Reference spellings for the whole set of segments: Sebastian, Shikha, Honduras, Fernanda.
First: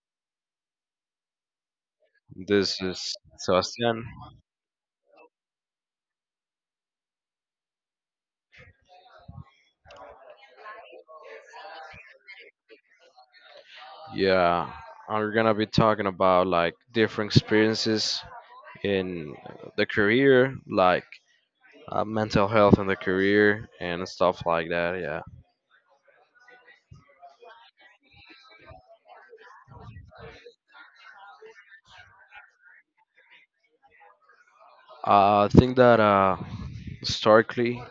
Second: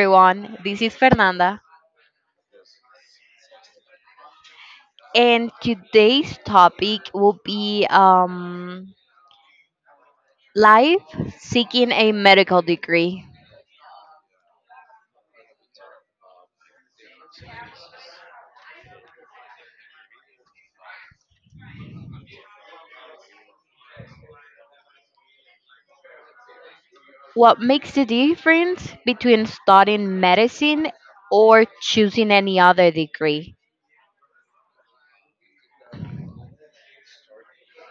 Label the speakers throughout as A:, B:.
A: everyone, this is Fernanda,
B: This is Sebastian.
A: and today's topic will be life seeking a medical degree.
B: Yeah, we're gonna be talking about like different experiences in the career, like mental health in the career and stuff like that. Yeah,
A: What makes the difference between studying medicine or choosing any other degree?
B: I think that historically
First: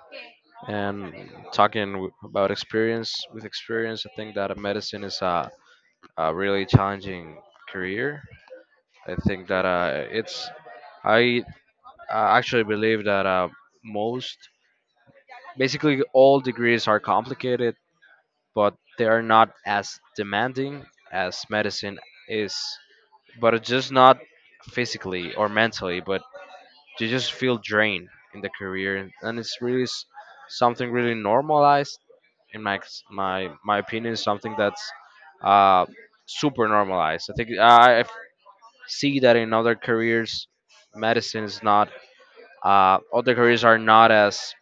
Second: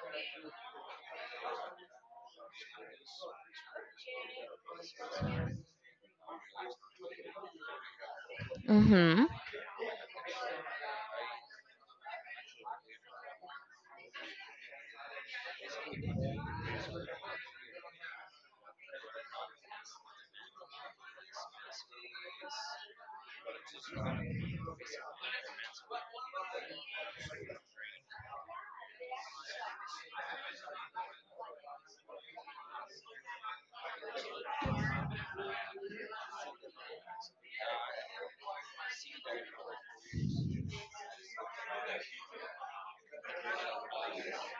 B: and talking about experience with experience, I think that medicine is a really challenging career. I
A: Mm-hmm.
B: think that it's I actually believe that most basically, all degrees are complicated, but they are not as demanding as medicine is. But it's just not physically or mentally, but you just feel drained in the career, and it's really something really normalized. In my opinion, is something that's uh, super normalized. I think I see that in other careers, medicine is not. Other careers are not as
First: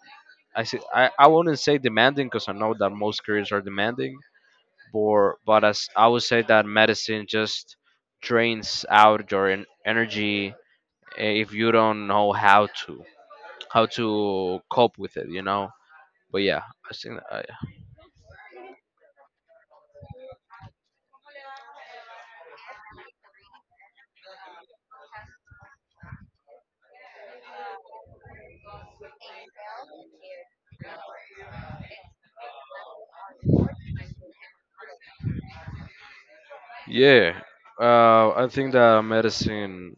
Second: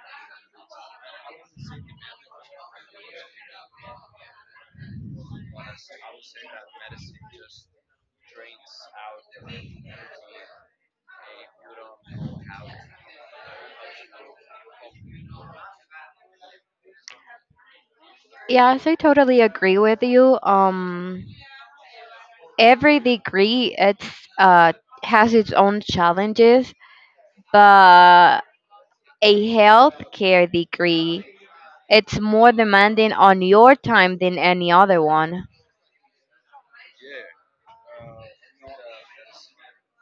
B: I see. I wouldn't say demanding because I know that most careers are demanding, but as I would say that medicine just drains out your energy if you don't know how to cope with it. But yeah, I think,
A: Yes, I totally agree with you. Every degree it's uh, has its own challenges, but a healthcare degree, it's more demanding on your time than any other one.
B: yeah. I think that medicine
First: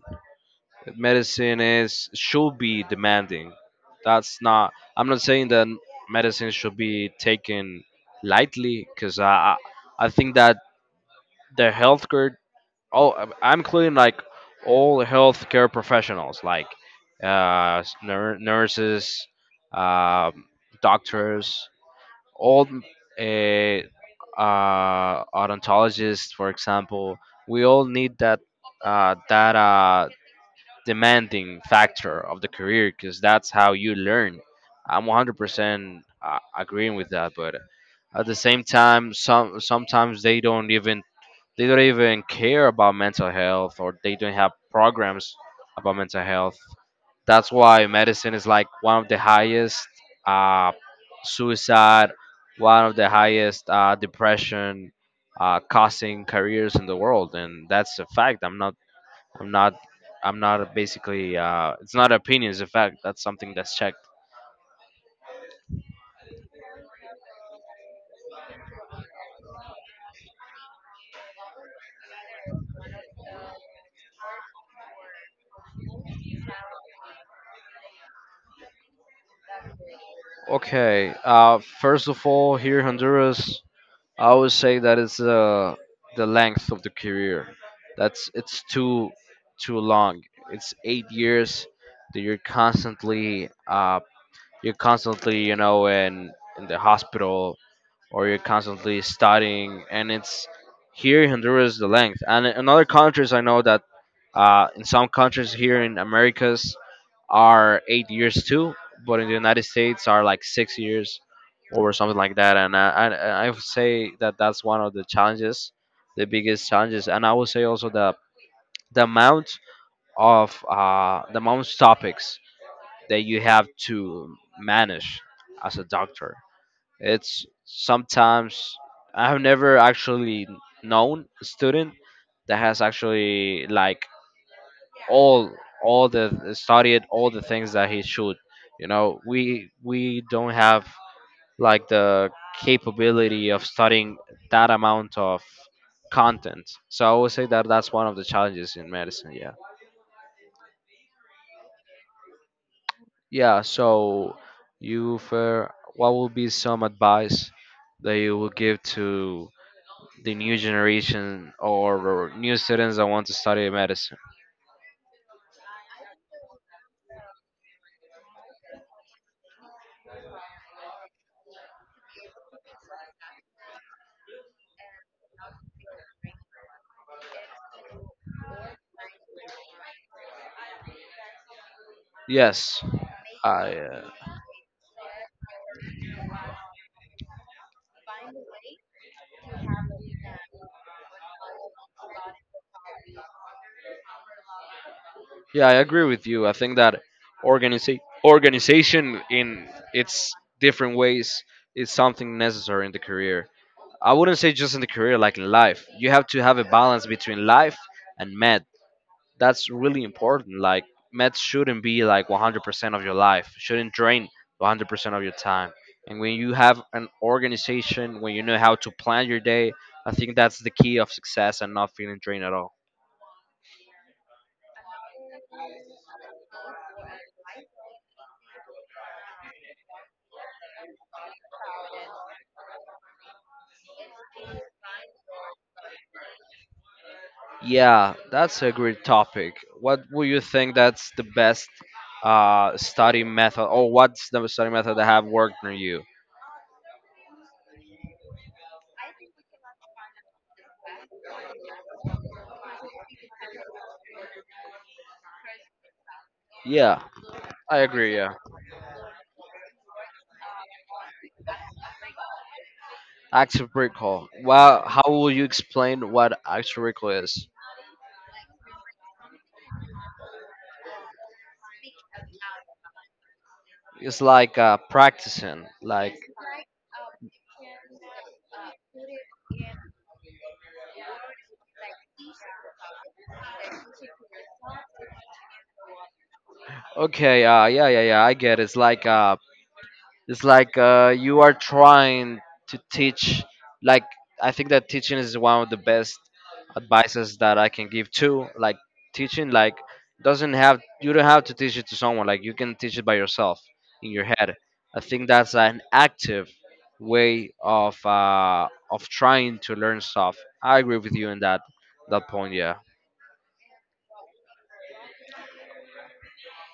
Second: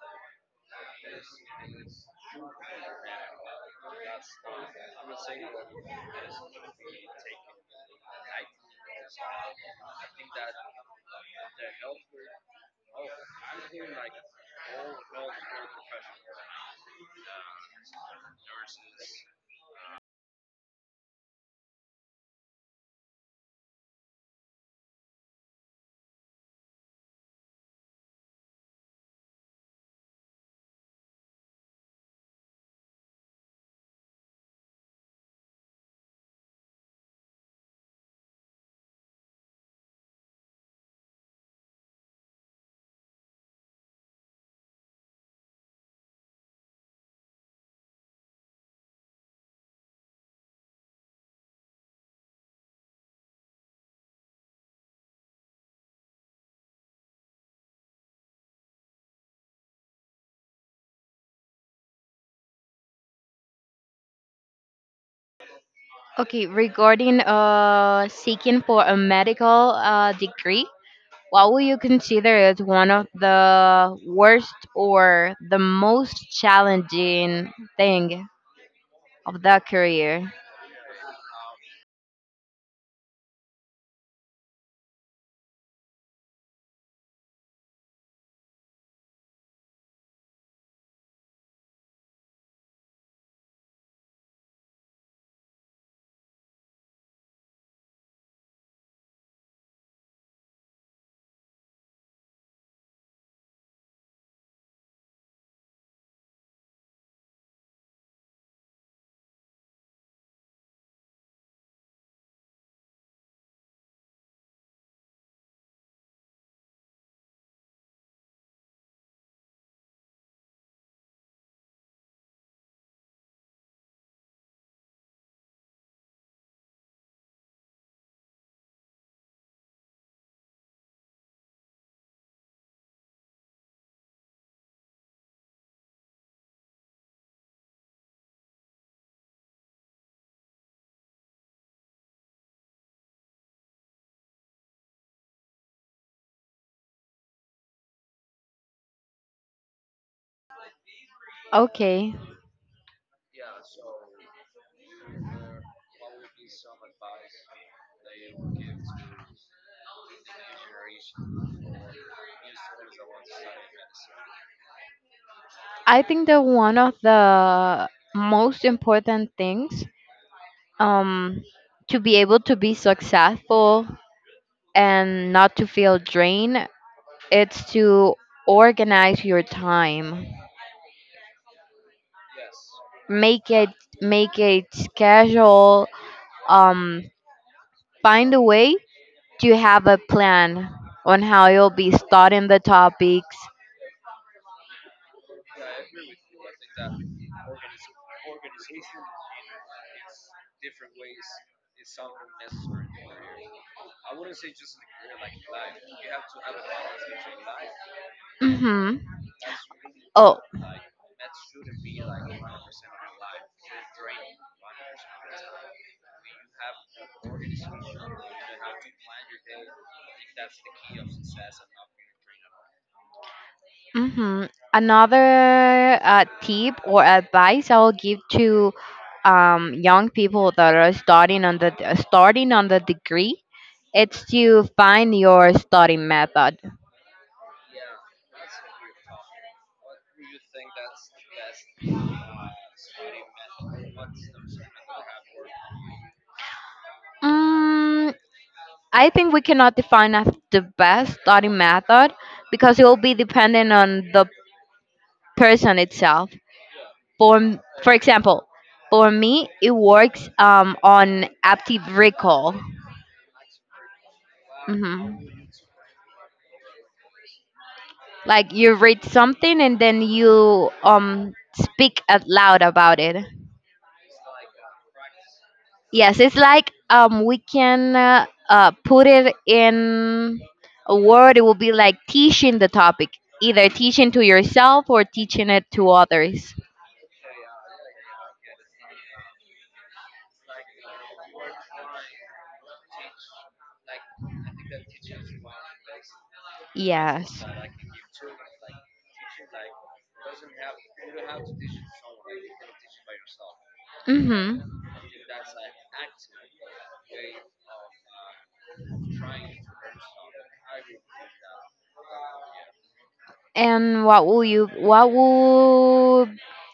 B: medicine is should be demanding. That's not. I'm not saying that medicine should be taken lightly because I think that the healthcare. Oh, I'm including like all healthcare professionals like nurses, um doctors, all odontologists, for example. We all need that uh, that uh, demanding factor of the career because that's how you learn. I'm 100% agreeing with that, but at the same time, sometimes they don't even care about mental health or they don't have programs about mental health. That's why medicine is like one of the highest uh, suicide, one of the highest depression costing careers in the world, and that's a fact. I'm not, I'm not basically. It's not opinion; it's a fact. That's something that's checked.
A: Okay, regarding seeking for a medical degree, what would you consider as one of the worst or the most challenging thing of that career?
B: Okay. First of all, here in Honduras, I would say that is the length of the career. That's It's too long. It's 8 years that you're constantly in the hospital or you're constantly studying, and it's here in Honduras the length. And in other countries, I know that in some countries here in Americas are 8 years too, but in the United States are like 6 years or something like that. And I would say that that's one of the challenges, the biggest challenges. And I would say also the amount the amount of topics that you have to manage as a doctor. It's sometimes I have never actually known a student that has actually like all all the things that he should. You know, we don't have like the capability of studying that amount of content. So I would say that that's one of the challenges in medicine. Yeah.
A: Okay,
B: Yeah. So you for what would be some advice that you would give to the new generation new students that want to study medicine?
A: I think that one of the most important things, um, to be able to be successful and not to feel drained, it's to organize your time,
B: Yes.
A: make it
B: I.
A: make it schedule.
B: Uh,
A: Um, find a way to have a plan on how you'll be starting the topics.
B: Yeah, I agree with you. I think that organiza- organization in its different ways is something necessary in the career. I wouldn't say just in the career, like in life. You have to have a balance between life and med
A: Mm-hmm.
B: that's really important. Like meds shouldn't be like 100% of your life. Shouldn't drain 100% of your time. And when you have an organization, when you know how to plan your day, I think that's the key of success and not feeling drained at all.
A: Oh, hmm another tip or advice I will give to young people that are starting on the degree, it's to find your study method.
B: Yeah, that's a great topic. What would you think that's the best study method, or what's the study method that have worked for you?
A: Mm, I think we cannot define as the best study method because it will be dependent on the person itself.
B: Yeah,
A: For m-
B: I
A: for
B: agree. Yeah,
A: example, for me, it works on active recall.
B: active recall. Well, how will you explain what active recall is?
A: Like you read something and then you speak out loud about it.
B: It's like practicing. Like
A: Yes, it's like we can put it in a word. It will be like teaching the topic, either teaching to yourself or teaching it to others.
B: okay, yeah, yeah, yeah. I get it. It's like you are trying to teach. Like I think that teaching is one of the best advices
A: Yes.
B: that I can give too. Like teaching, like doesn't have you don't have to teach it to someone. Like you can teach it by yourself in your head.
A: Mhm.
B: I think that's an active way of trying to learn stuff. I agree with you in that point. Yeah.
A: And what will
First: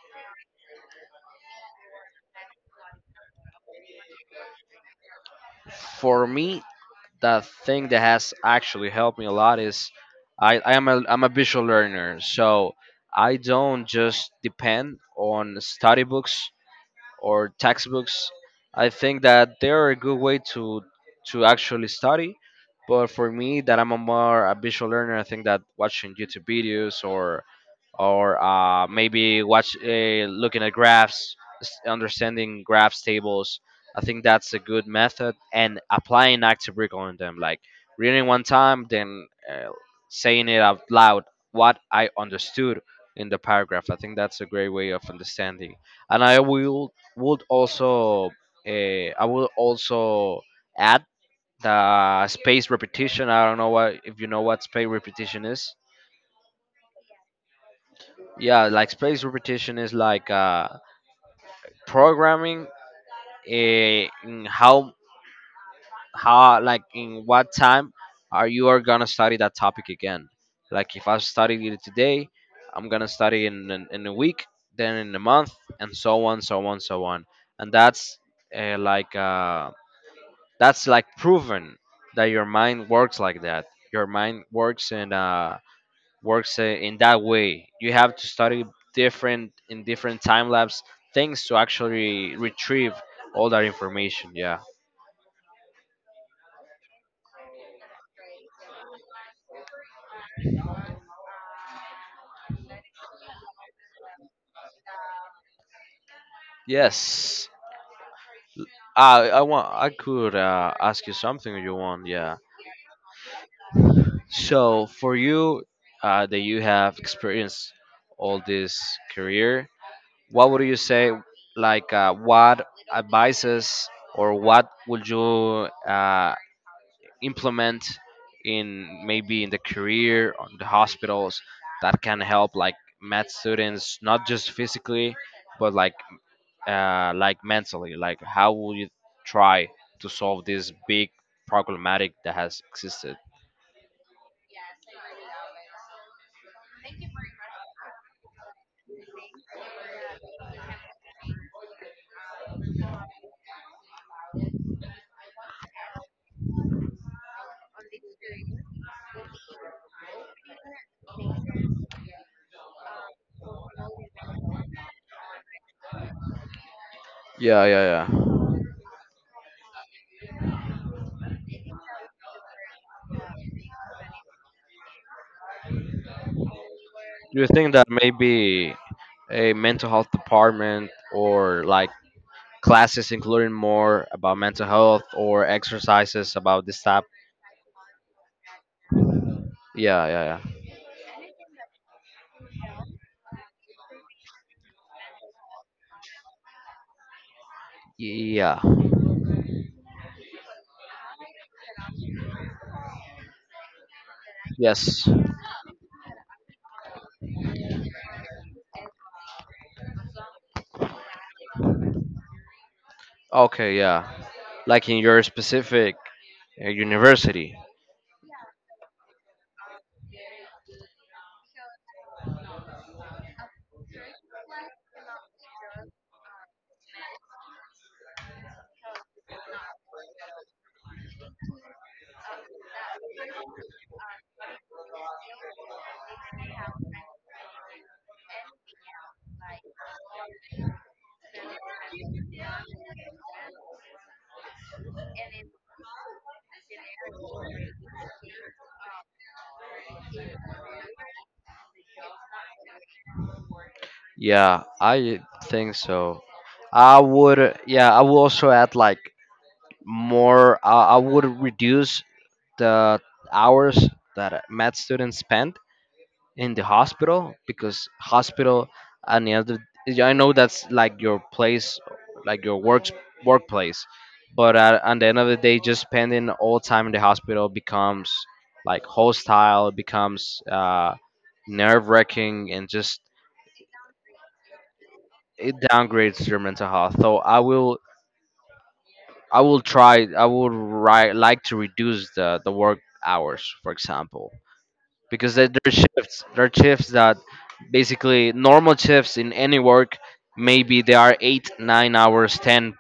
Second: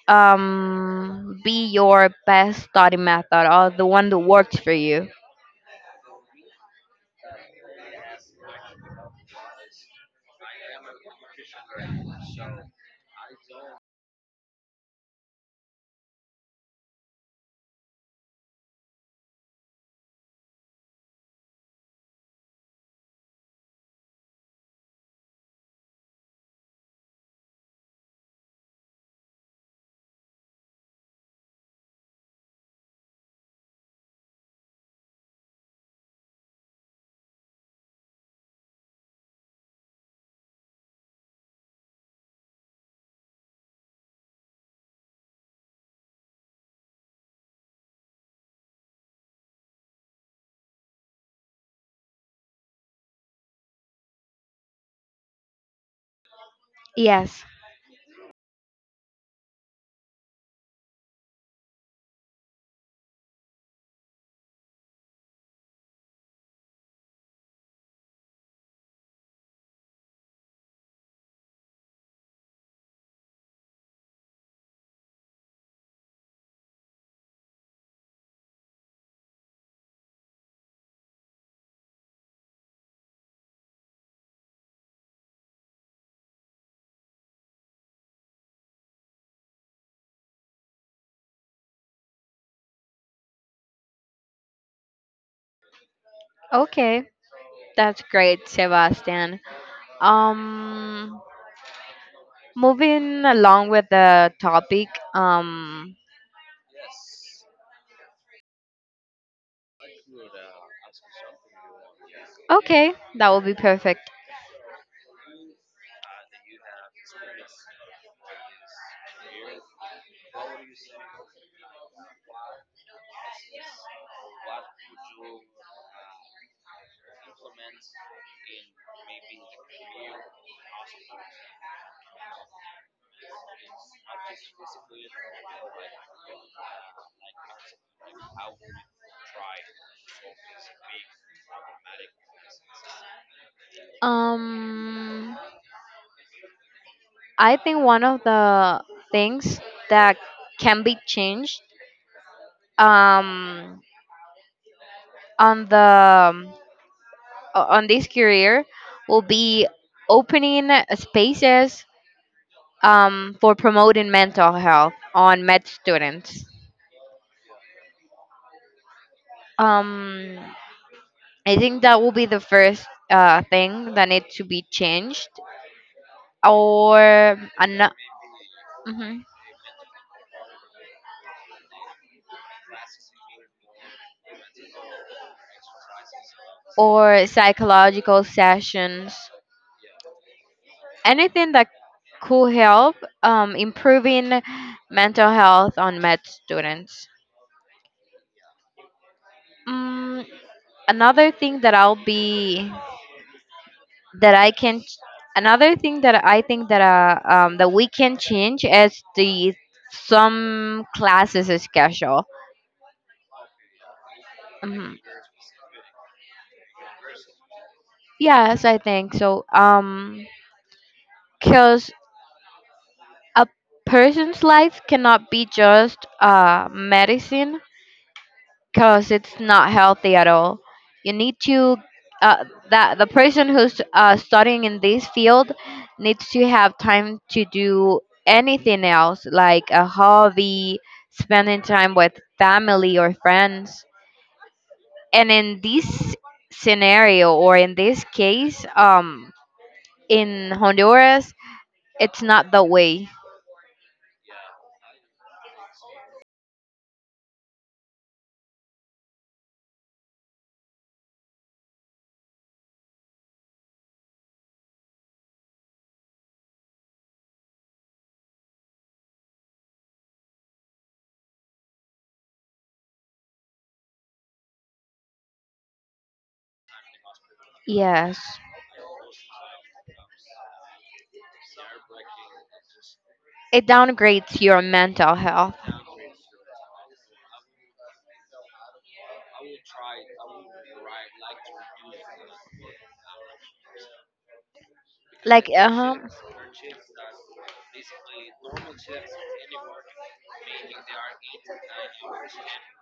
A: be your best study method or the one that works for you?
B: For me, the thing that has actually helped me a lot is I'm a visual learner, so I don't just depend on study books or textbooks. I think that they're a good way to actually study, but for me, that I'm a visual learner, I think that watching YouTube videos or maybe watch looking at graphs, understanding graphs tables. I think that's a good method, and applying active recall on them, like reading one time, then saying it out loud what I understood in the paragraph. I think that's a great way of understanding, and would also uh, I will also add the space repetition. I don't know what if you know what space repetition is.
A: Yes.
B: Yeah, like space repetition is like programming, in how in what time are you are gonna study that topic again. Like if I study it today, I'm gonna study in a week, then in a month, and so on, so on, so on. And that's uh, like uh that's like proven that your mind works like that. Your mind works in that way. You have to study different in different time lapse things to actually retrieve all that information. Yeah.
A: Okay. That's great, Sebastian. Um moving along with the topic, um
B: Yes. I could ask you something if you want. Yeah.
A: okay, that will be perfect.
B: So for you, that you have experienced all this career, what would you say? Like, what advices or what would you implement, in maybe in the career on the hospitals, that can help like med students not just physically but like mentally, like how will you try to solve this big problematic that has existed.
A: Um I think one of the things that can be changed um on the on this career will be opening spaces, for promoting mental health on med students.
B: Yeah, yeah, yeah.
A: Um, I think that will be the first thing that needs to be changed, or
B: Do you think that
A: an-
B: maybe
A: mhm.
B: a mental health department or like classes including more about mental health or exercises about this type?
A: Or psychological sessions,
B: Yeah, yeah,
A: anything that could help, improving mental health on med students.
B: yeah. Yeah.
A: Mm, another thing that I can.
B: Yes.
A: Another thing that I think that that we can change is the some classes schedule.
B: Okay, yeah, like in
A: Mhm.
B: your specific university.
A: Yes, I think so. Because a person's life cannot be just medicine because it's not healthy at all. You need to, uh, that the person who's studying in this field needs to have time to do anything else, like a hobby, spending time with family or friends. And in this scenario or in this case, in Honduras, it's not the way.
B: Yeah, I think so. I would, yeah, I would also add like more. I would reduce the hours that math students spend in the hospital, because hospital and the end, I know that's like your place, like your works workplace, but at the end of the day, just spending all time in the hospital becomes
A: Yes,
B: like hostile, it becomes nerve wracking, and just
A: it downgrades your mental health.
B: it downgrades your mental health. So I will, I will try I would like to reduce the work hours, for example, because
A: Like, uh huh.
B: there are shifts that basically normal shifts in any work, maybe they are 8, 9 hours, 10,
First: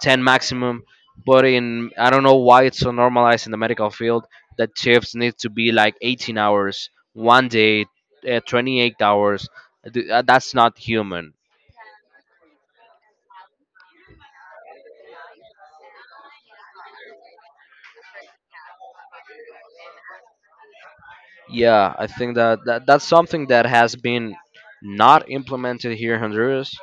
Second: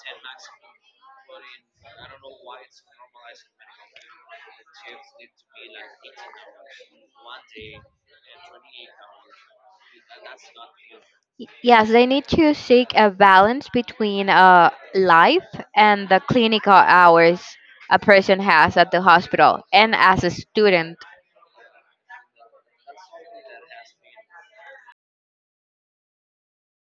B: 10 maximum, but in I don't know why it's so normalized in the medical field that shifts need to be like 18 hours one day, 28 hours. That's not human.
A: Yes, they need to seek a balance between life and the clinical hours a person has at the hospital and as a student.
B: Yeah, I think that, that that's something that has been not implemented here in Honduras,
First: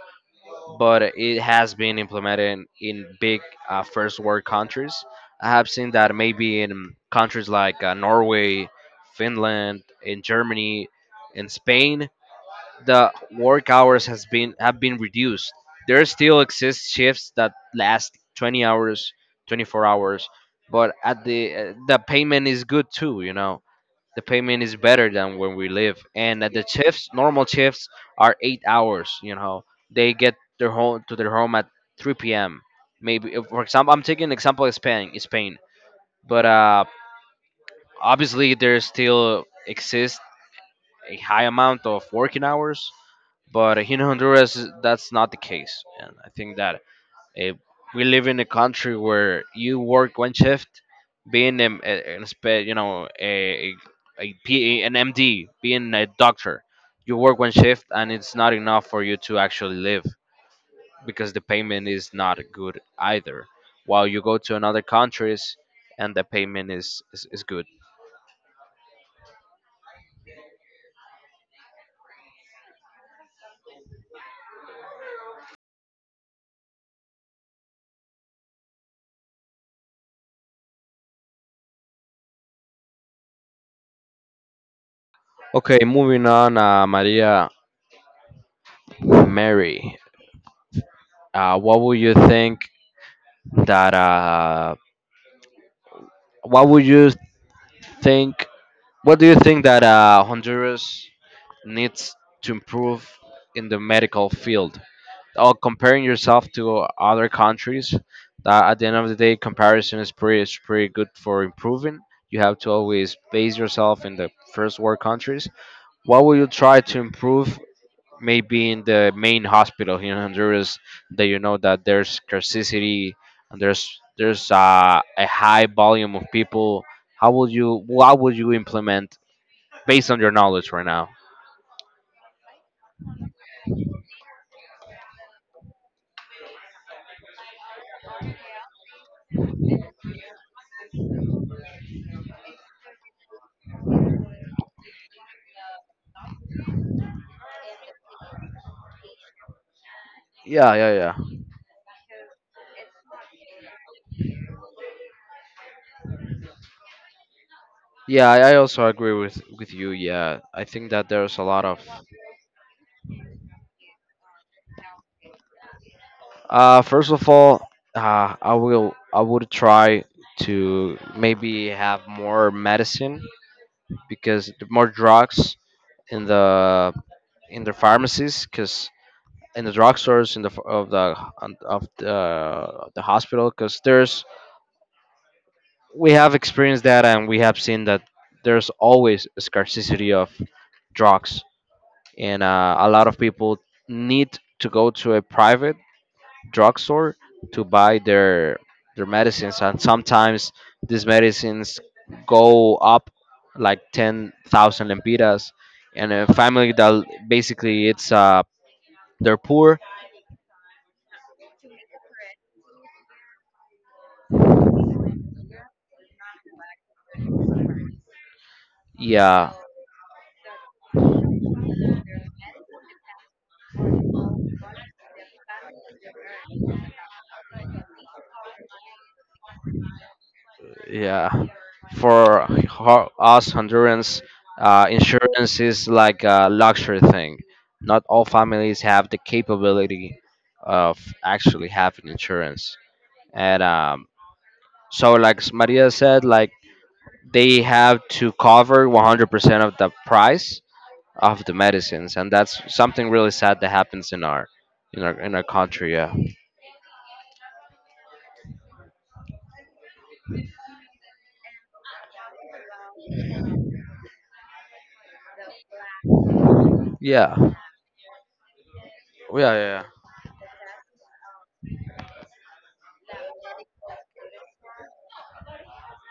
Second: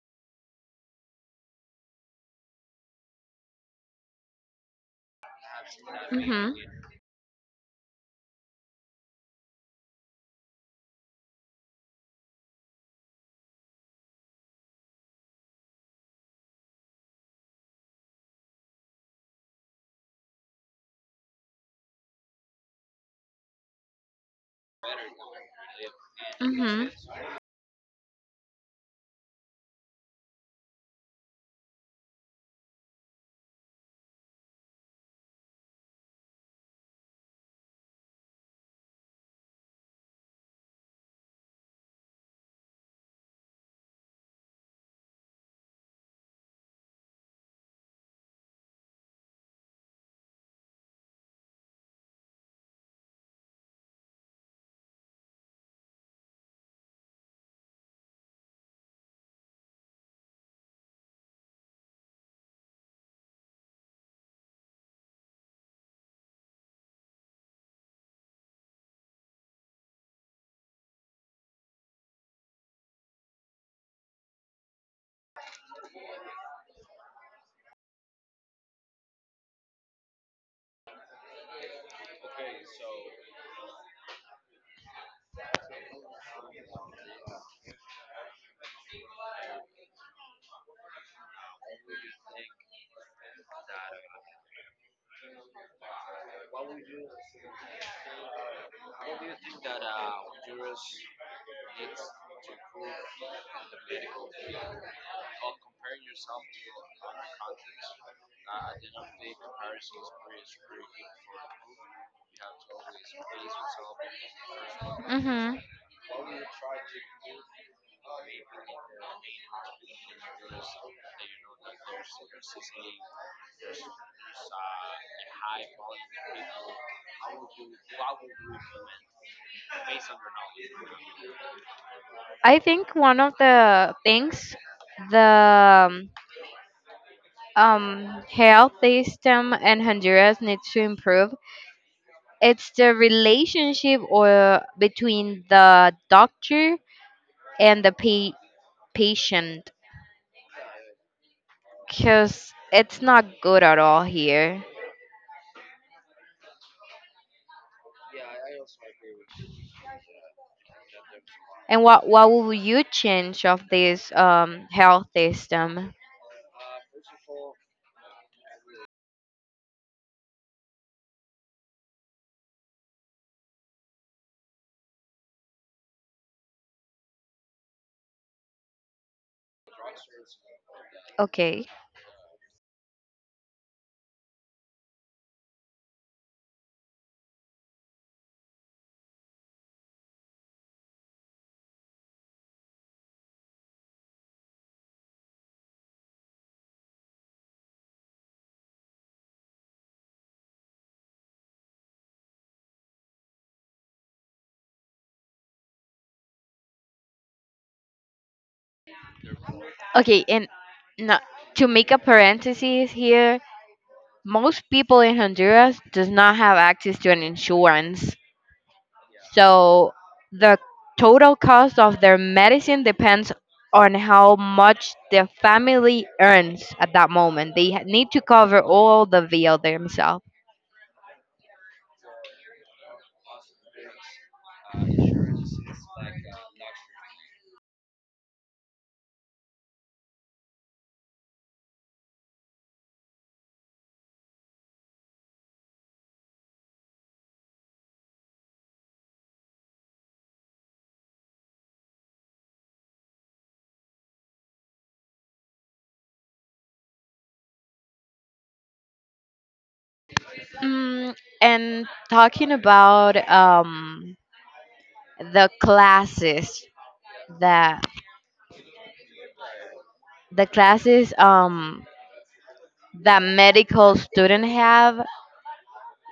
B: but it has been implemented in big first world countries. I have seen that
A: Mhm.
B: maybe in countries like Norway, Finland, in Germany, in Spain, the work hours has been have been reduced. There still exist shifts that last 20 hours, 24 hours, but at the payment is good too, the payment is better than when we live, and at the
A: Mhm.
B: shifts normal shifts are 8 hours, they get their home to their home at 3 p.m. Maybe for example, I'm taking an example, is Spain. But obviously there still exists a high amount of working hours, but here in Honduras that's not the case, and I think that Eh, we live in a country where you work one shift, being a P, an MD, being a doctor, you work one shift and it's not enough for you to actually live because the payment is not good either. While you go to another countries and the payment is good. Okay, moving on, Maria, Mary, what would you think that what would you think what do you think that Honduras needs to improve in the medical field? Or comparing yourself to other countries, that at the end of the day, comparison is pretty good for improving. You have to always base yourself in the first world countries.
A: Mhm.
B: What will you try to improve? Maybe in the main hospital here in Honduras, that you know that there's scarcity and there's a high volume of people. How will you? What would you implement based on your knowledge right now?
A: I think one of the things the, health system in Honduras needs to improve, it's the relationship or between the doctor and the patient,
B: Yeah, yeah, yeah.
A: because it's not good at all here.
B: Yeah, I also agree with you. Yeah, I think that there's a lot of.
A: And what will you change of this health system?
B: First of all, I would try to maybe have more medicine, because the more drugs in the in the pharmacies, because in the drugstores in the of the
A: Okay.
B: of the hospital, because there's we have experienced that and we have seen that there's always a scarcity of drugs, and a lot of people need to go to a private drugstore to buy their medicines, and sometimes these medicines go up like 10,000 lempiras, and a family that basically it's they're poor.
A: Okay, and no, to make a parenthesis here, most people in Honduras does not have access to an insurance.
B: Yeah.
A: So the total cost of their medicine depends on how much the family earns at that moment. They need to cover all the bill themselves.
B: Yeah, for us Hondurans, insurance is like a luxury thing. Not all families have the capability of actually having insurance, and so like Maria said, like, they have to cover 100% of the price of the medicines, and that's something really sad that happens in our in our in our country. Yeah,
A: Mm, and talking about the classes
B: yeah,
A: that,
B: yeah, yeah, yeah.
A: the classes, that medical student have,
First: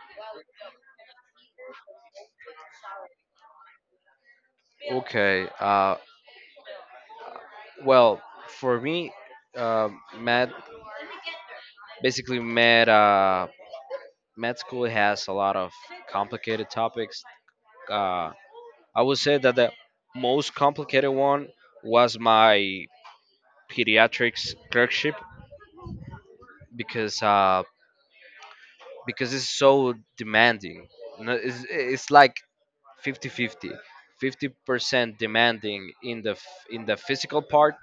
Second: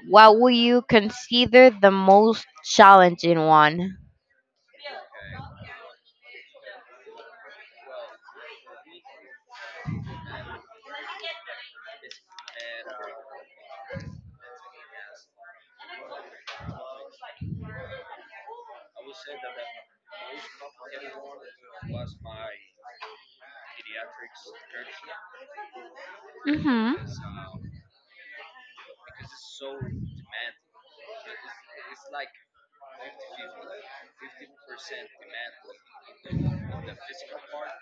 A: what would you consider the most challenging one?
B: Okay. Well for me, uh, med basically med med school has a lot of complicated topics. Uh, I would say that the most complicated one was my pediatrics clerkship
A: hmm
B: because uh, because it's so demanding. You know, it's like 50-50. 50 50% demanding in the in the physical part,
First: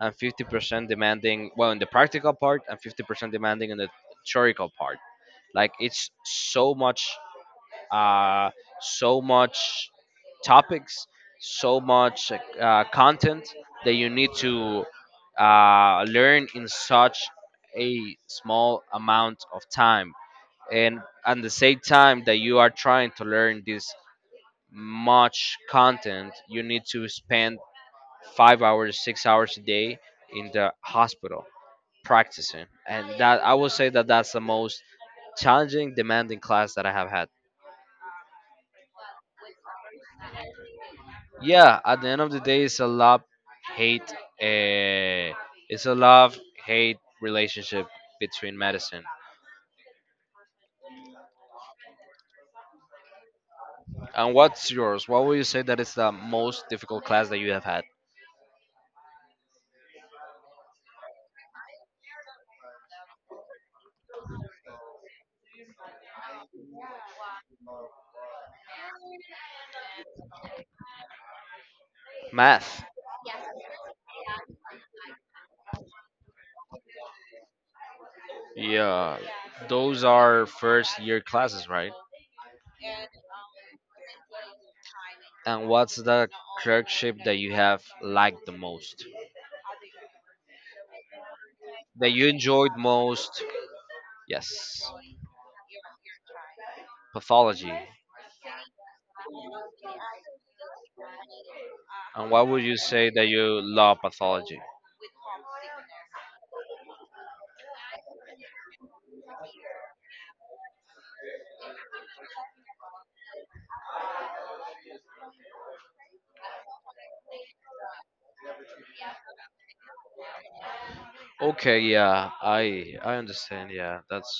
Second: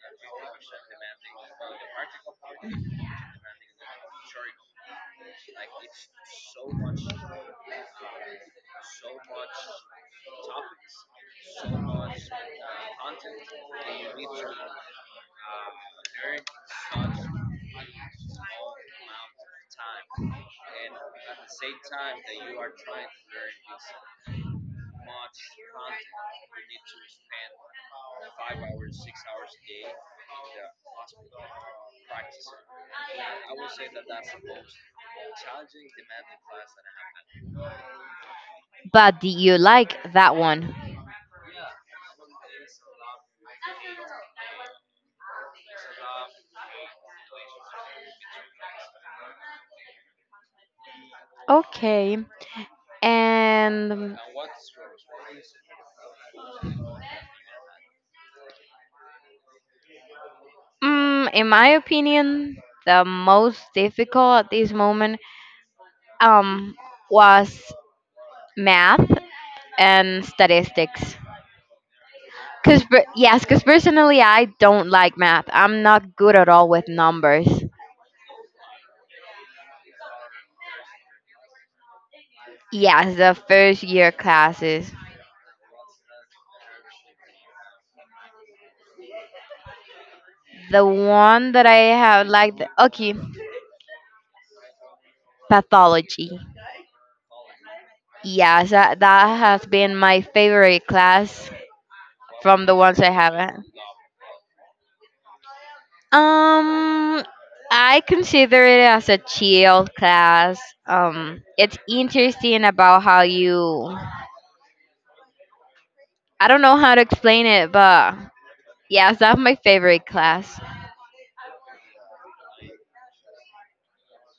B: and 50% demanding well in the practical part, and 50% demanding in the theoretical part. Like, it's so much uh, so much topics, so much content that you need to learn in such a small amount of time. And at the same time that you are trying to learn this much content, you need to spend 5 hours, 6 hours a day in the hospital practicing. And that I would say that that's the most challenging, demanding class that I have had.
A: But do you like that one?
B: Yeah, at the end of the day, it's a love hate. Uh, it's a love hate relationship between medicine.
A: Okay. And
B: And what's yours? What would you say that is the most difficult class that you have had?
A: in my opinion, the most difficult at this moment um was math and statistics.
B: Math.
A: Yes, cause personally I don't like math. I'm not good at all with numbers.
B: Yeah, those are first year classes, right?
A: Yes, the first year classes.
B: And what's the clerkship that you have liked the most?
A: The one that I
B: That
A: have
B: you
A: liked,
B: enjoyed
A: okay,
B: most? Yes.
A: pathology.
B: Pathology.
A: Yes, that, that has been my favorite class
B: And why would
A: from
B: you
A: the ones
B: say
A: I
B: that
A: have.
B: you love pathology?
A: Um, I consider it as a chill class. It's interesting about how you. I don't know how to explain it, but yes, that's my favorite class.
B: Okay, yeah, I understand. Yeah, that's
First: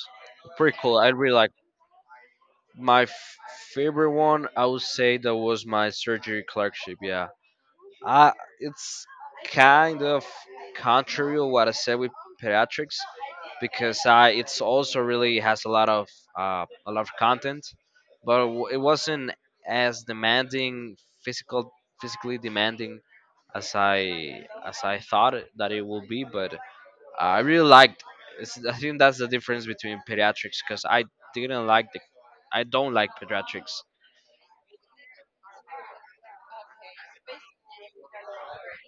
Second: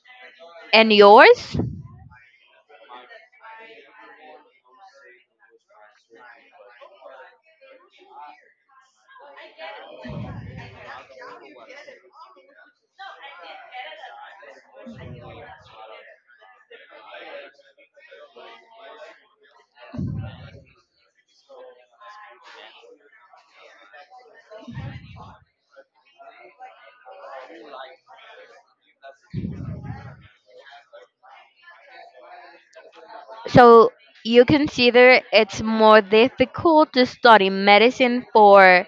B: pretty
A: And
B: cool. I really like
A: yours?
B: my favorite one. I would say that was my surgery clerkship. Yeah. Uh, it's kind of contrary to what I said with pediatrics, because I it's also really has a lot of content, but it wasn't as demanding physical physically demanding as I thought that it will be. But I really liked. It's, I think that's the difference between pediatrics, because I didn't like the I don't like pediatrics.
A: So you consider it's more difficult to study medicine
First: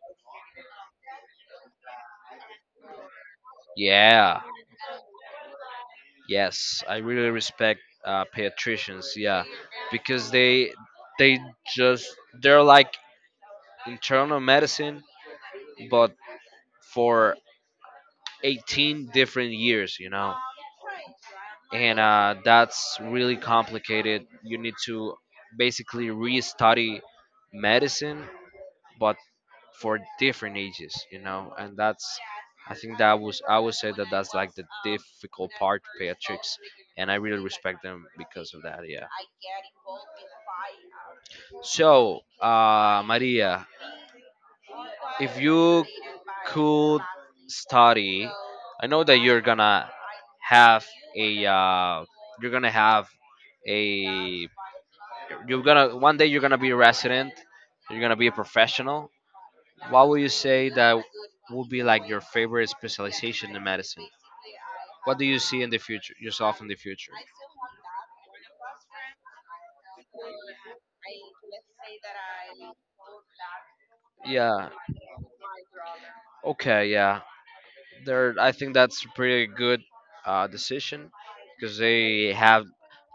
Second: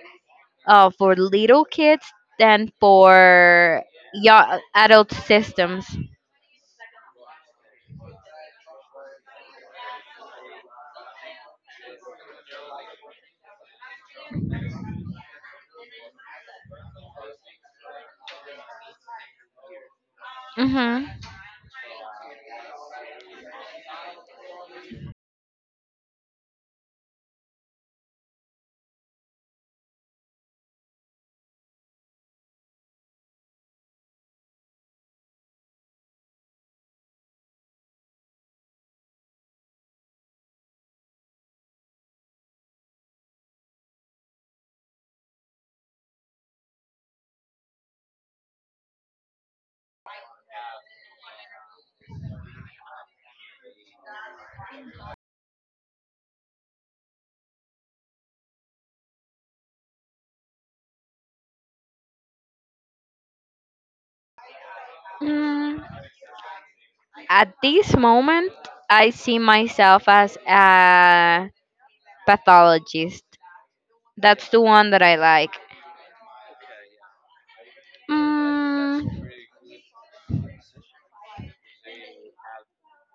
A: for little kids than for
B: Yeah.
A: young adult systems.
B: Yes, I really respect pediatricians. Yeah, because they just they're like internal medicine, but for 18 different years, you know,
A: Mm-hmm.
B: and that's really complicated. You need to basically re-study medicine, but for different ages, you know, and that's I think that was I would say that that's like the difficult part to, and I really respect them because of that. Yeah. So, Maria, if you could study, I know that you're gonna have a you're gonna have a you're gonna one day you're gonna be a resident, you're gonna be a professional. What would you say that would be like your favorite specialization in medicine? What do you see in the
A: Mm.
B: future, yourself in the future?
A: At this moment, I see myself as a pathologist. That's the
B: Yeah.
A: one that I like.
B: Okay. Yeah. There. I think that's
A: Mm,
B: a pretty good decision, because they have,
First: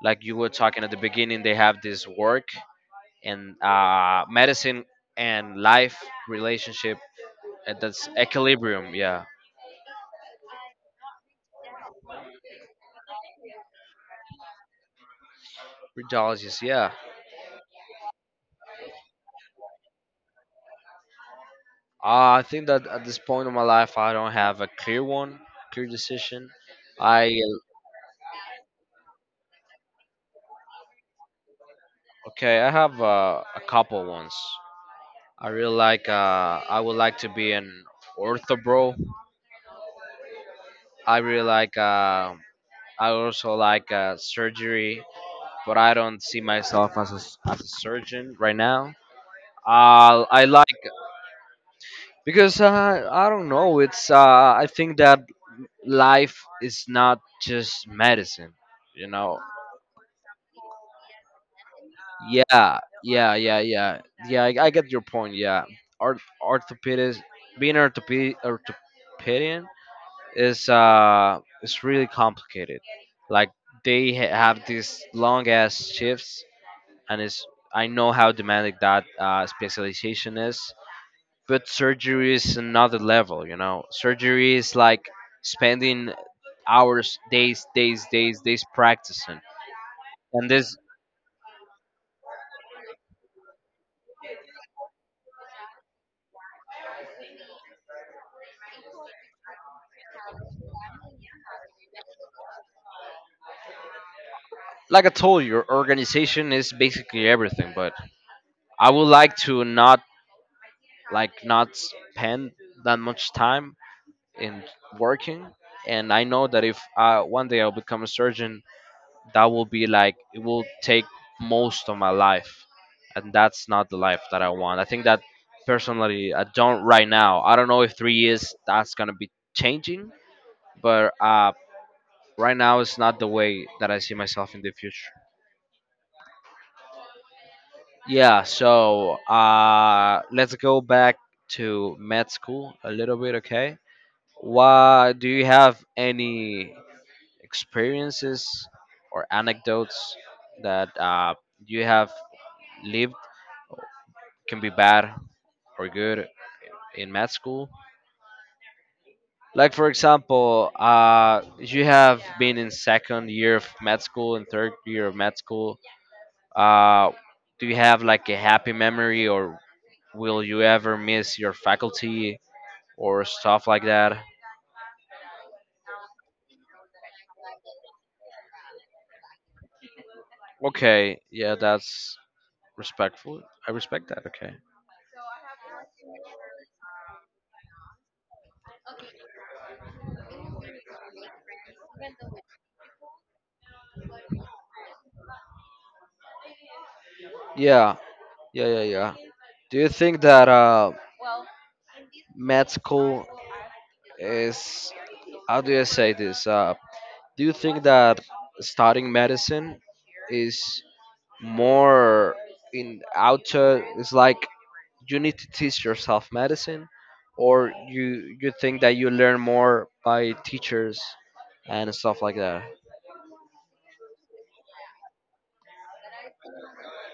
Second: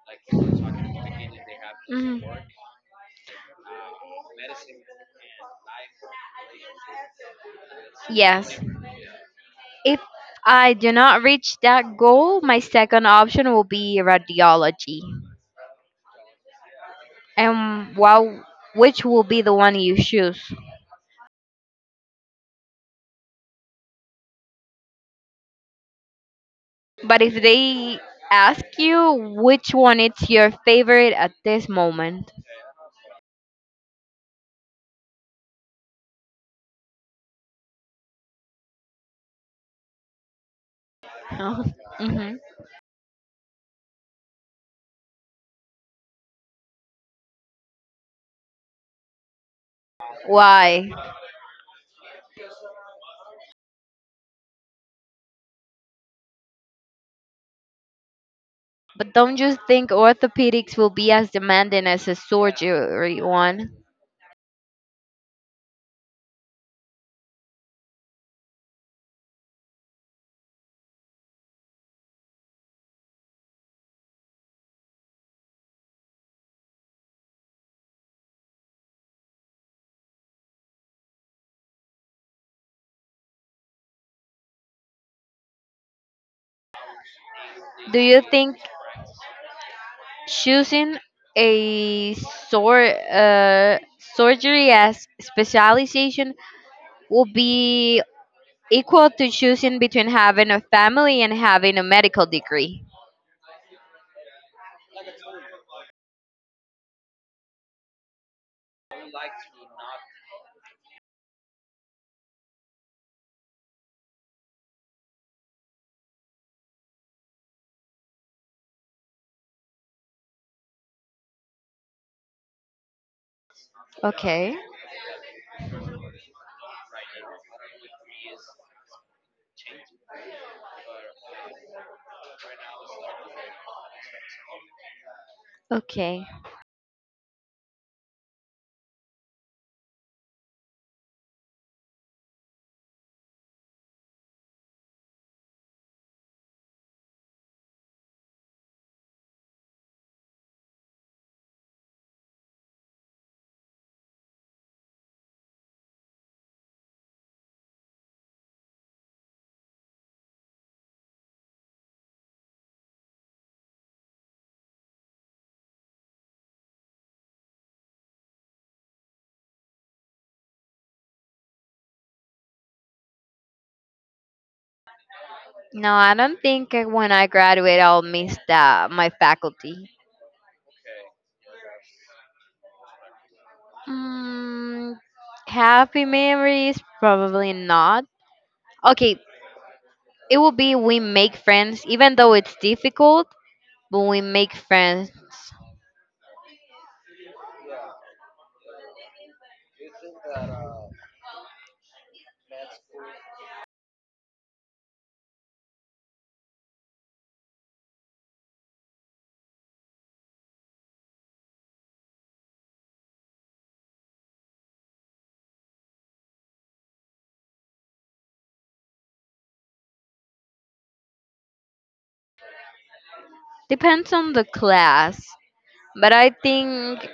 B: like you were talking at the beginning, they have this
A: mm,
B: work and medicine and life relationship. And that's
A: yes.
B: equilibrium. Yeah.
A: If I do not reach that goal, my second option will be radiology.
B: Radiologist. Yeah.
A: And wow, which will be the one you choose?
B: I think that at this point in my life, I don't have a clear one, clear decision.
A: But
B: I
A: if they ask you which one is your favorite at this moment,
B: okay, I have a couple ones. I really like. I would like to be an ortho bro. I really like.
A: Mhm.
B: I also like surgery, but I don't see myself as a surgeon right now. I like
A: Why?
B: because I don't know. It's. I think that life is not just medicine. You
A: But don't
B: know.
A: you think orthopedics will be as demanding as a
B: Yeah,
A: surgery
B: yeah, yeah,
A: one?
B: yeah, yeah. I get your point. Yeah. Orthopedist, being orthopedic orthopedian is really complicated. Like, they have these long ass shifts, and it's I know how demanding that specialization is. But surgery is another level, you know. Surgery is like spending hours, days,
A: Do
B: days,
A: you
B: days,
A: think
B: days practicing, and this,
A: choosing a sor- uh, surgery as specialization will be equal to choosing between having a family and having a medical degree?
B: like I told you, your organization is basically everything, but I would like to not like not spend that much time in working, and I know that if I, one day I'll become a surgeon, that will be like it will take most of my life, and that's not the life that I
A: Okay.
B: want. I think that personally, I don't right now. I don't know if 3 years that's gonna be changing, but right now it's not the way that I see myself in the future.
A: Okay.
B: Yeah, so let's go back to med school a little bit, okay? Why do you have any experiences or anecdotes that you have lived, can be bad or good, in med school? Like, for example, you have been in second year of med school and third year of med school. Uh, do you have like a happy memory, or will you ever miss your faculty or stuff like that?
A: No, I don't think when I graduate I'll miss the, my faculty.
B: Okay, yeah, that's respectful. I respect that. Okay.
A: Mm, happy memories? Probably not. Okay, it will be we make friends, even though it's difficult, but we make friends.
B: Yeah, yeah, yeah, yeah. Do you think that med school is how do you say this? Do you think that studying medicine is more in outer? It's like you need to teach yourself medicine, or you think that you learn more by teachers and stuff like that?
A: Depends on the class, but I think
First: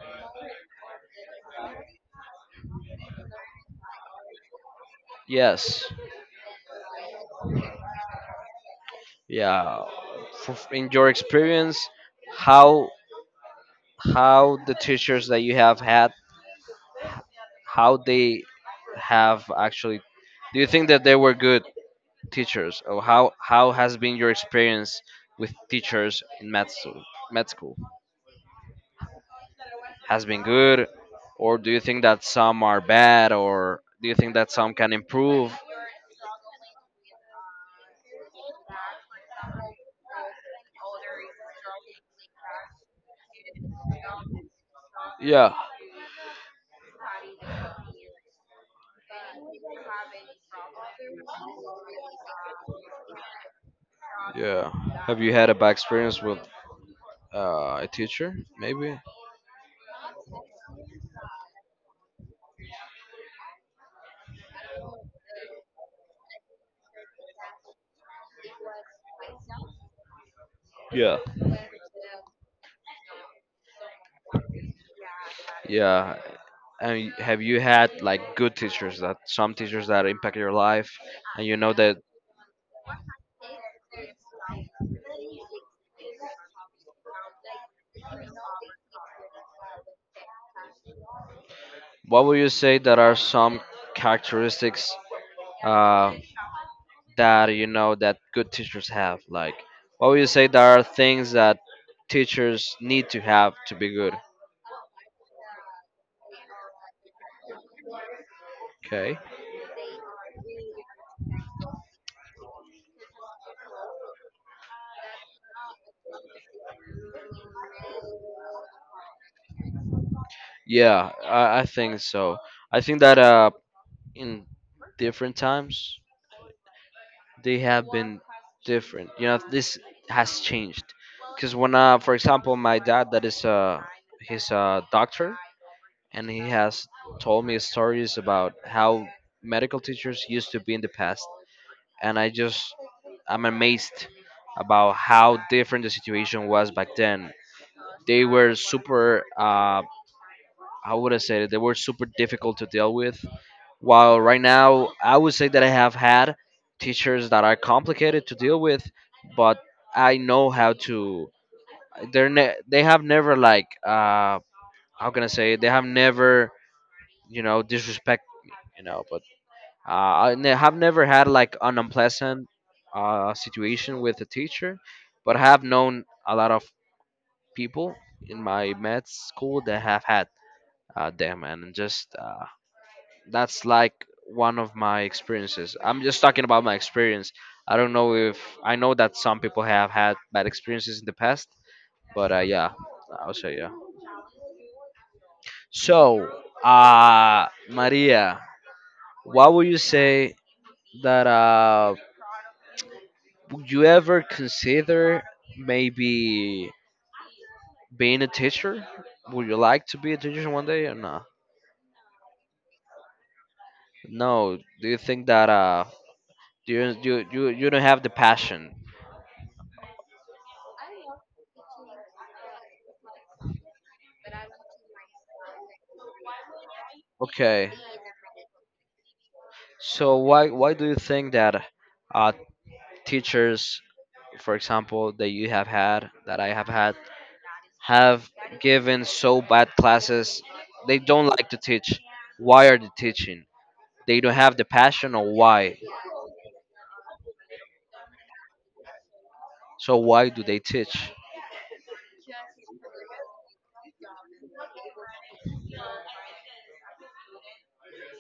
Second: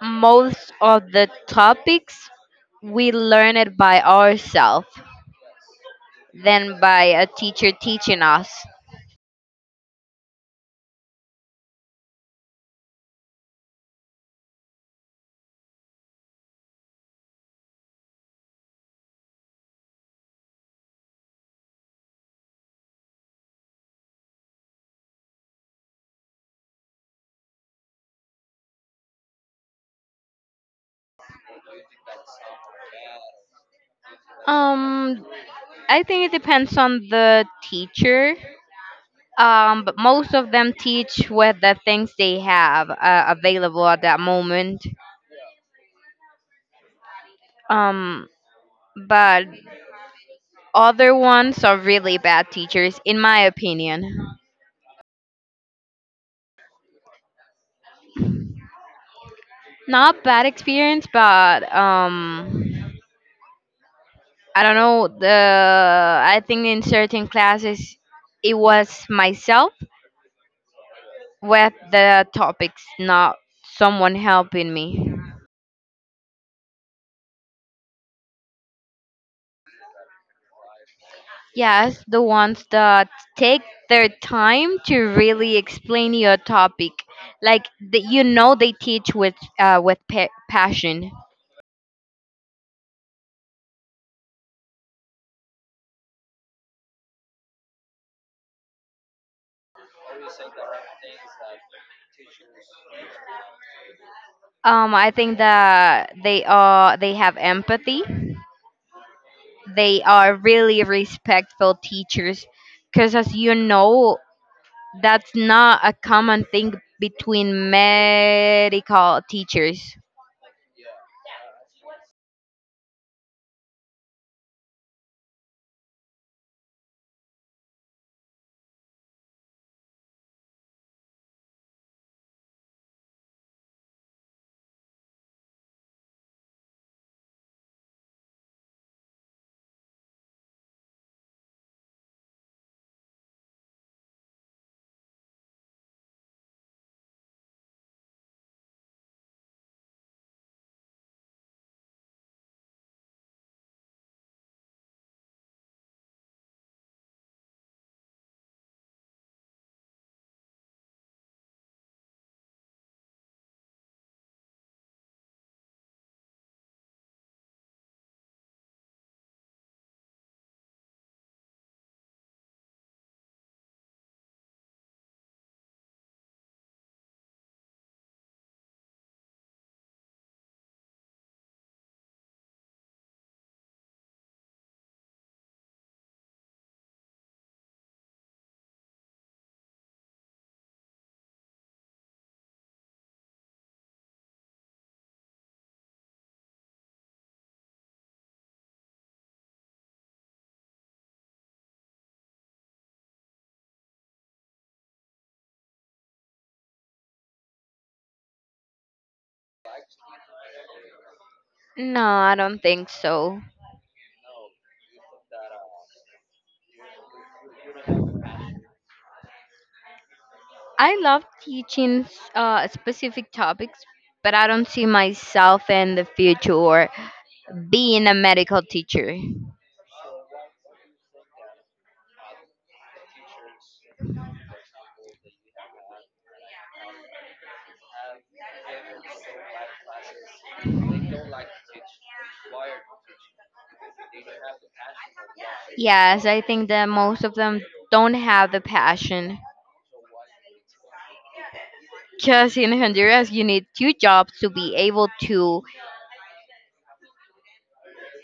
A: most of the topics we learn it by ourselves
B: Yes.
A: than by a teacher teaching us.
B: Yeah. For, in your experience, how how the teachers that you have had, how they have actually, do you think that they were good teachers, or how has been your experience with teachers in med school? Med school has been good, or do you think that some are bad, or do you think that some can
A: Um,
B: improve?
A: I think it depends on the teacher. But most of them teach with the things they have available at that moment.
B: Yeah,
A: Um, but other ones are really bad teachers, in my opinion.
B: yeah. Have you had a bad experience with a teacher? Maybe.
A: Not bad experience, but, I don't know. The I think in certain classes, it was myself
B: Yeah.
A: with the topics, not someone helping me.
B: Yeah. And have you had like good teachers that some teachers that impact your life? And you know that
A: Yes, the ones that take their time to really explain your topic, like the, you know they teach with passion.
B: what would you say that are some characteristics uh, that you know that good teachers have? Like, what would you say there are things that teachers need to have to be good?
A: I think that they are they have empathy.
B: Okay.
A: They are really respectful teachers, because as you know, that's not a common thing between medical teachers.
B: Yeah, I think so. I think that in different times they have been different, you know, this has changed. Because when for example my dad that is he's a doctor, and he has told me stories about how medical teachers used to be in the past, and I'm amazed about how different the situation was back then. They were super how would I say it? They were super difficult to deal with. While right now, I would say that I have had teachers that are complicated to deal with, but I know how to. They're they have never like how can I say it? They have never you know disrespect you know. But I have never had like an unpleasant situation with a teacher, but I have known a lot of people in my med school that have had them, and just that's like one of my experiences. I'm just talking about my experience. I don't know if I know that some people have had bad experiences in the past, but yeah, I'll show you. So, Maria, what would you say that? Would you ever consider maybe being a teacher? Would you like to be a teacher one day or not?
A: No, I don't think so.
B: No. Do you think that do you you don't have the passion?
A: I love teaching specific topics, but I don't see myself in the future
B: Okay.
A: being a medical teacher.
B: So why do you think that uh teachers, for example, that you have had that I have had have given so bad classes? They don't like to teach. Why are they teaching? They don't have the passion or why.
A: Yes, I think that most of them don't have the passion.
B: So why do they teach?
A: Because in Honduras, you need two jobs to be able to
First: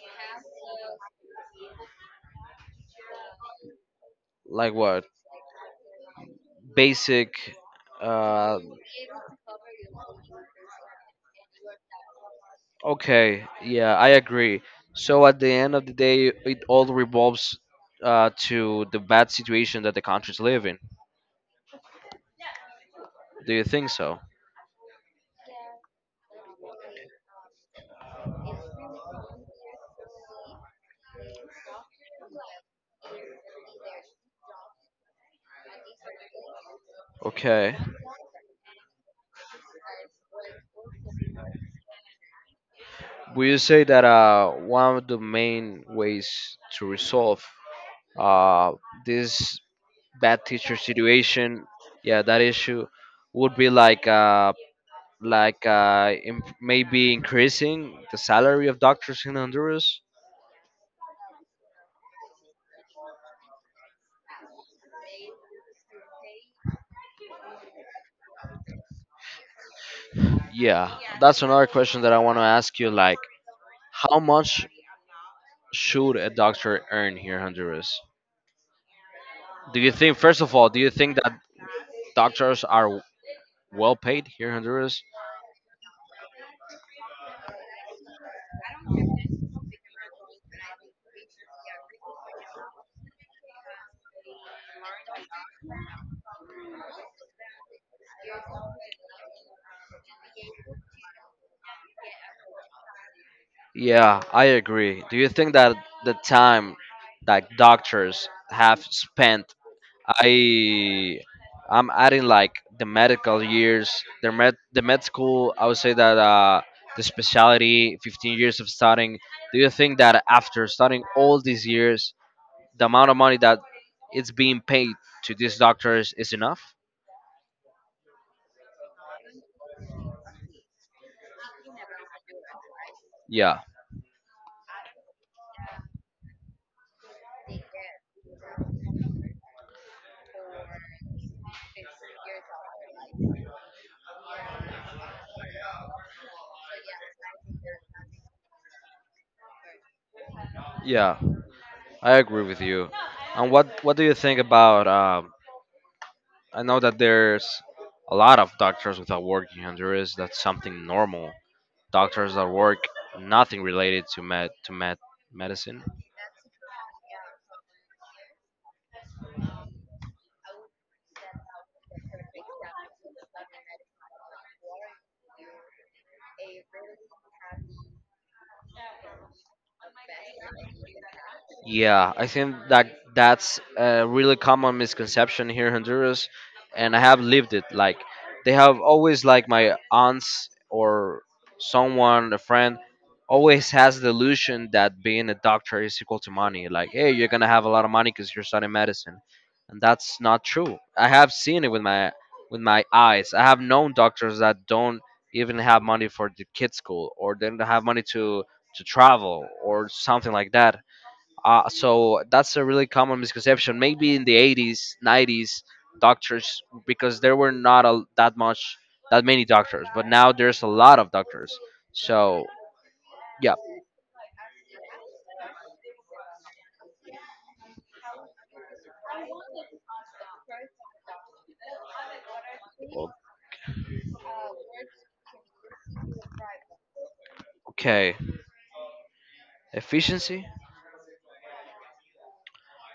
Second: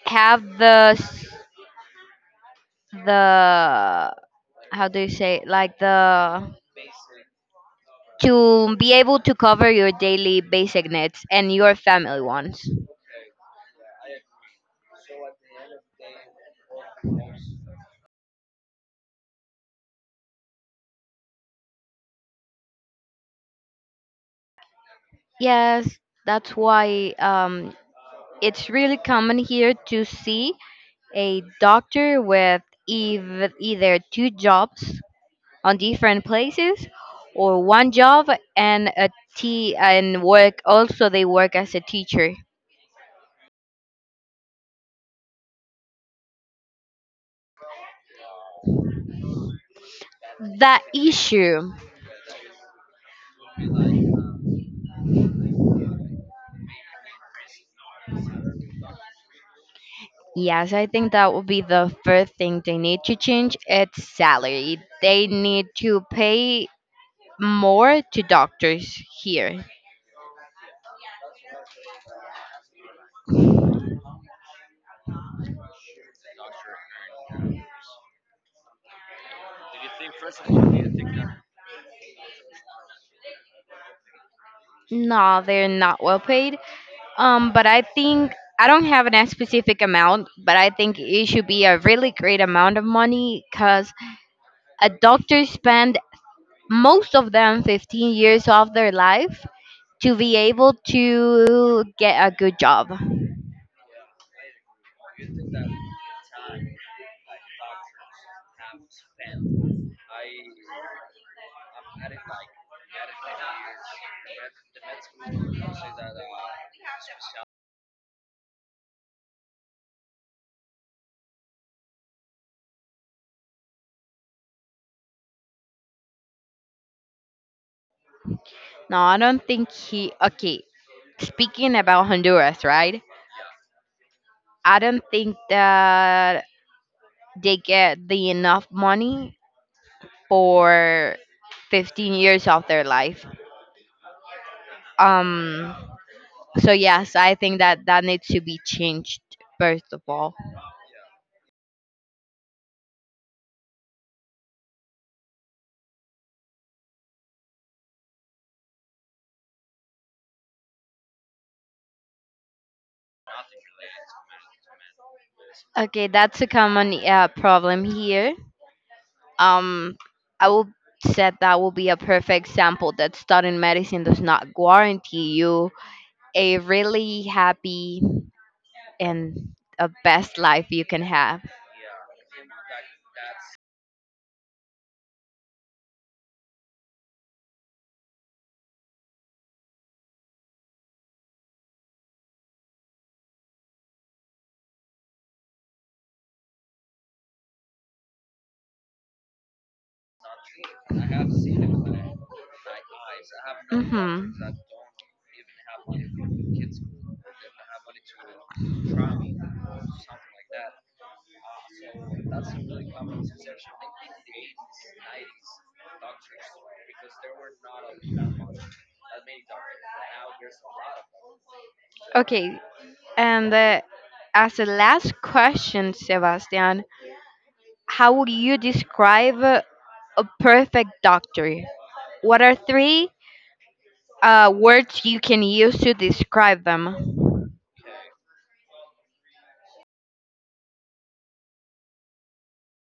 A: have the,
B: Like
A: how do
B: what?
A: you say it? Like the,
B: Basic. Uh,
A: to be able to cover your daily basic needs and your family ones.
B: okay. Yeah, I agree. So at the end of the day, it all revolves to the bad situation that the countries live in. Do you think so?
A: Yes, that's why, it's really common here to see a doctor with either two jobs on different places or
B: Okay.
A: one job and a t and work, also they work as a teacher.
B: Will you say that one of the main ways to resolve uh, this bad teacher
A: The
B: situation
A: issue,
B: yeah that issue would be like im maybe increasing the salary of doctors in Honduras?
A: yes, I think that would be the first thing they need to change. It's salary. They need to pay more to doctors here.
B: Yeah, that's another question that I want to ask you. Like, how much should a doctor earn here in Honduras? Do you think first of all, do you think that doctors are well paid here in Honduras?
A: No, they're not well paid. But I think I don't have an specific amount, but I think it should be a really great amount of money because a doctor spend most of them 15 years of their life to be able to get a good job.
B: Yeah, I agree. Do you think that the time that doctors have spent I I'm adding like the medical years, the med school. I would say that the specialty, 15 years of studying. Do you think that after studying all these years, the amount of money that it's being paid to these doctors is enough?
A: No, I don't think he. Okay, speaking about Honduras, right?
B: Yeah,
A: I don't think that they get the enough money for 15 years of their life. Um. So yes, I think that that needs to be changed first of all.
B: yeah, I agree with you. And what do you think about? I know that there's a lot of doctors without working, and there is that's something normal. Doctors that work nothing related to medicine.
A: Okay, that's a common problem here. Um, I will said that will be a perfect example that studying medicine does not guarantee you a really happy and a best life you can have.
B: Yeah, I think that that's a really common misconception here in Honduras, and I have lived it. Like, they have always like my aunts or someone, a friend, always has the illusion that being a doctor is equal to money. Like, hey, you're gonna have a lot of money because you're studying medicine, and that's not true. I have seen it with my eyes. I have known
A: Mhm.
B: doctors that don't even have money for the kids' school, or they don't have money to travel or something like that. So that's a really common misconception. Maybe in the 80s, 90s, doctors because there were not a, that much, that many doctors, but now there's a lot of doctors. So
A: Okay,
B: yeah,
A: and as a last question, Sebastian, how would you describe a perfect doctor? What are
B: o-
A: three words you can use to describe them?
B: okay. Efficiency.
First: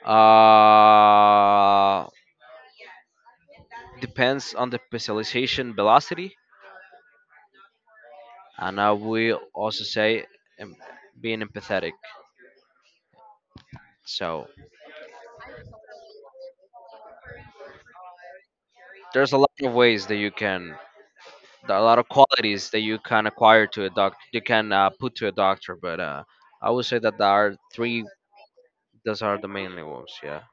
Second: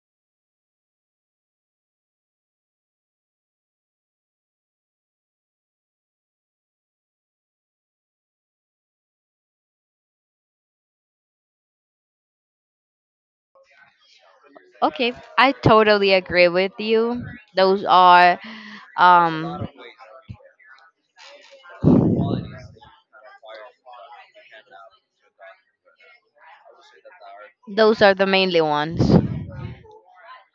B: Uh, depends on the specialization velocity, and I will also say em- being empathetic. So
A: Okay, I totally agree with you. Those are,
B: there's a lot
A: um,
B: of ways that you can a lot of qualities that you can acquire to a doc you can put to a doctor, but I would say that there are
A: those
B: three
A: are the mainly ones.
B: those are the mainly ones, yeah.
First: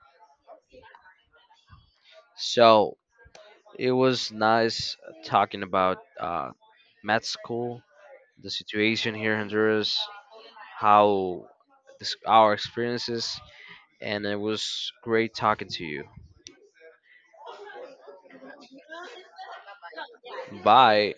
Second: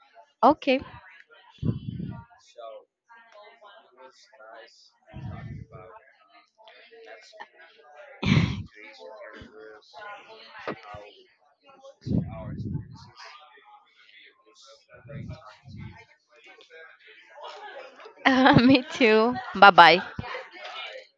A: Okay,
B: So it was nice talking about med school, the situation here in Honduras, how this, our experiences, and it was great talking to you.
A: me too. Bye bye.
B: Bye,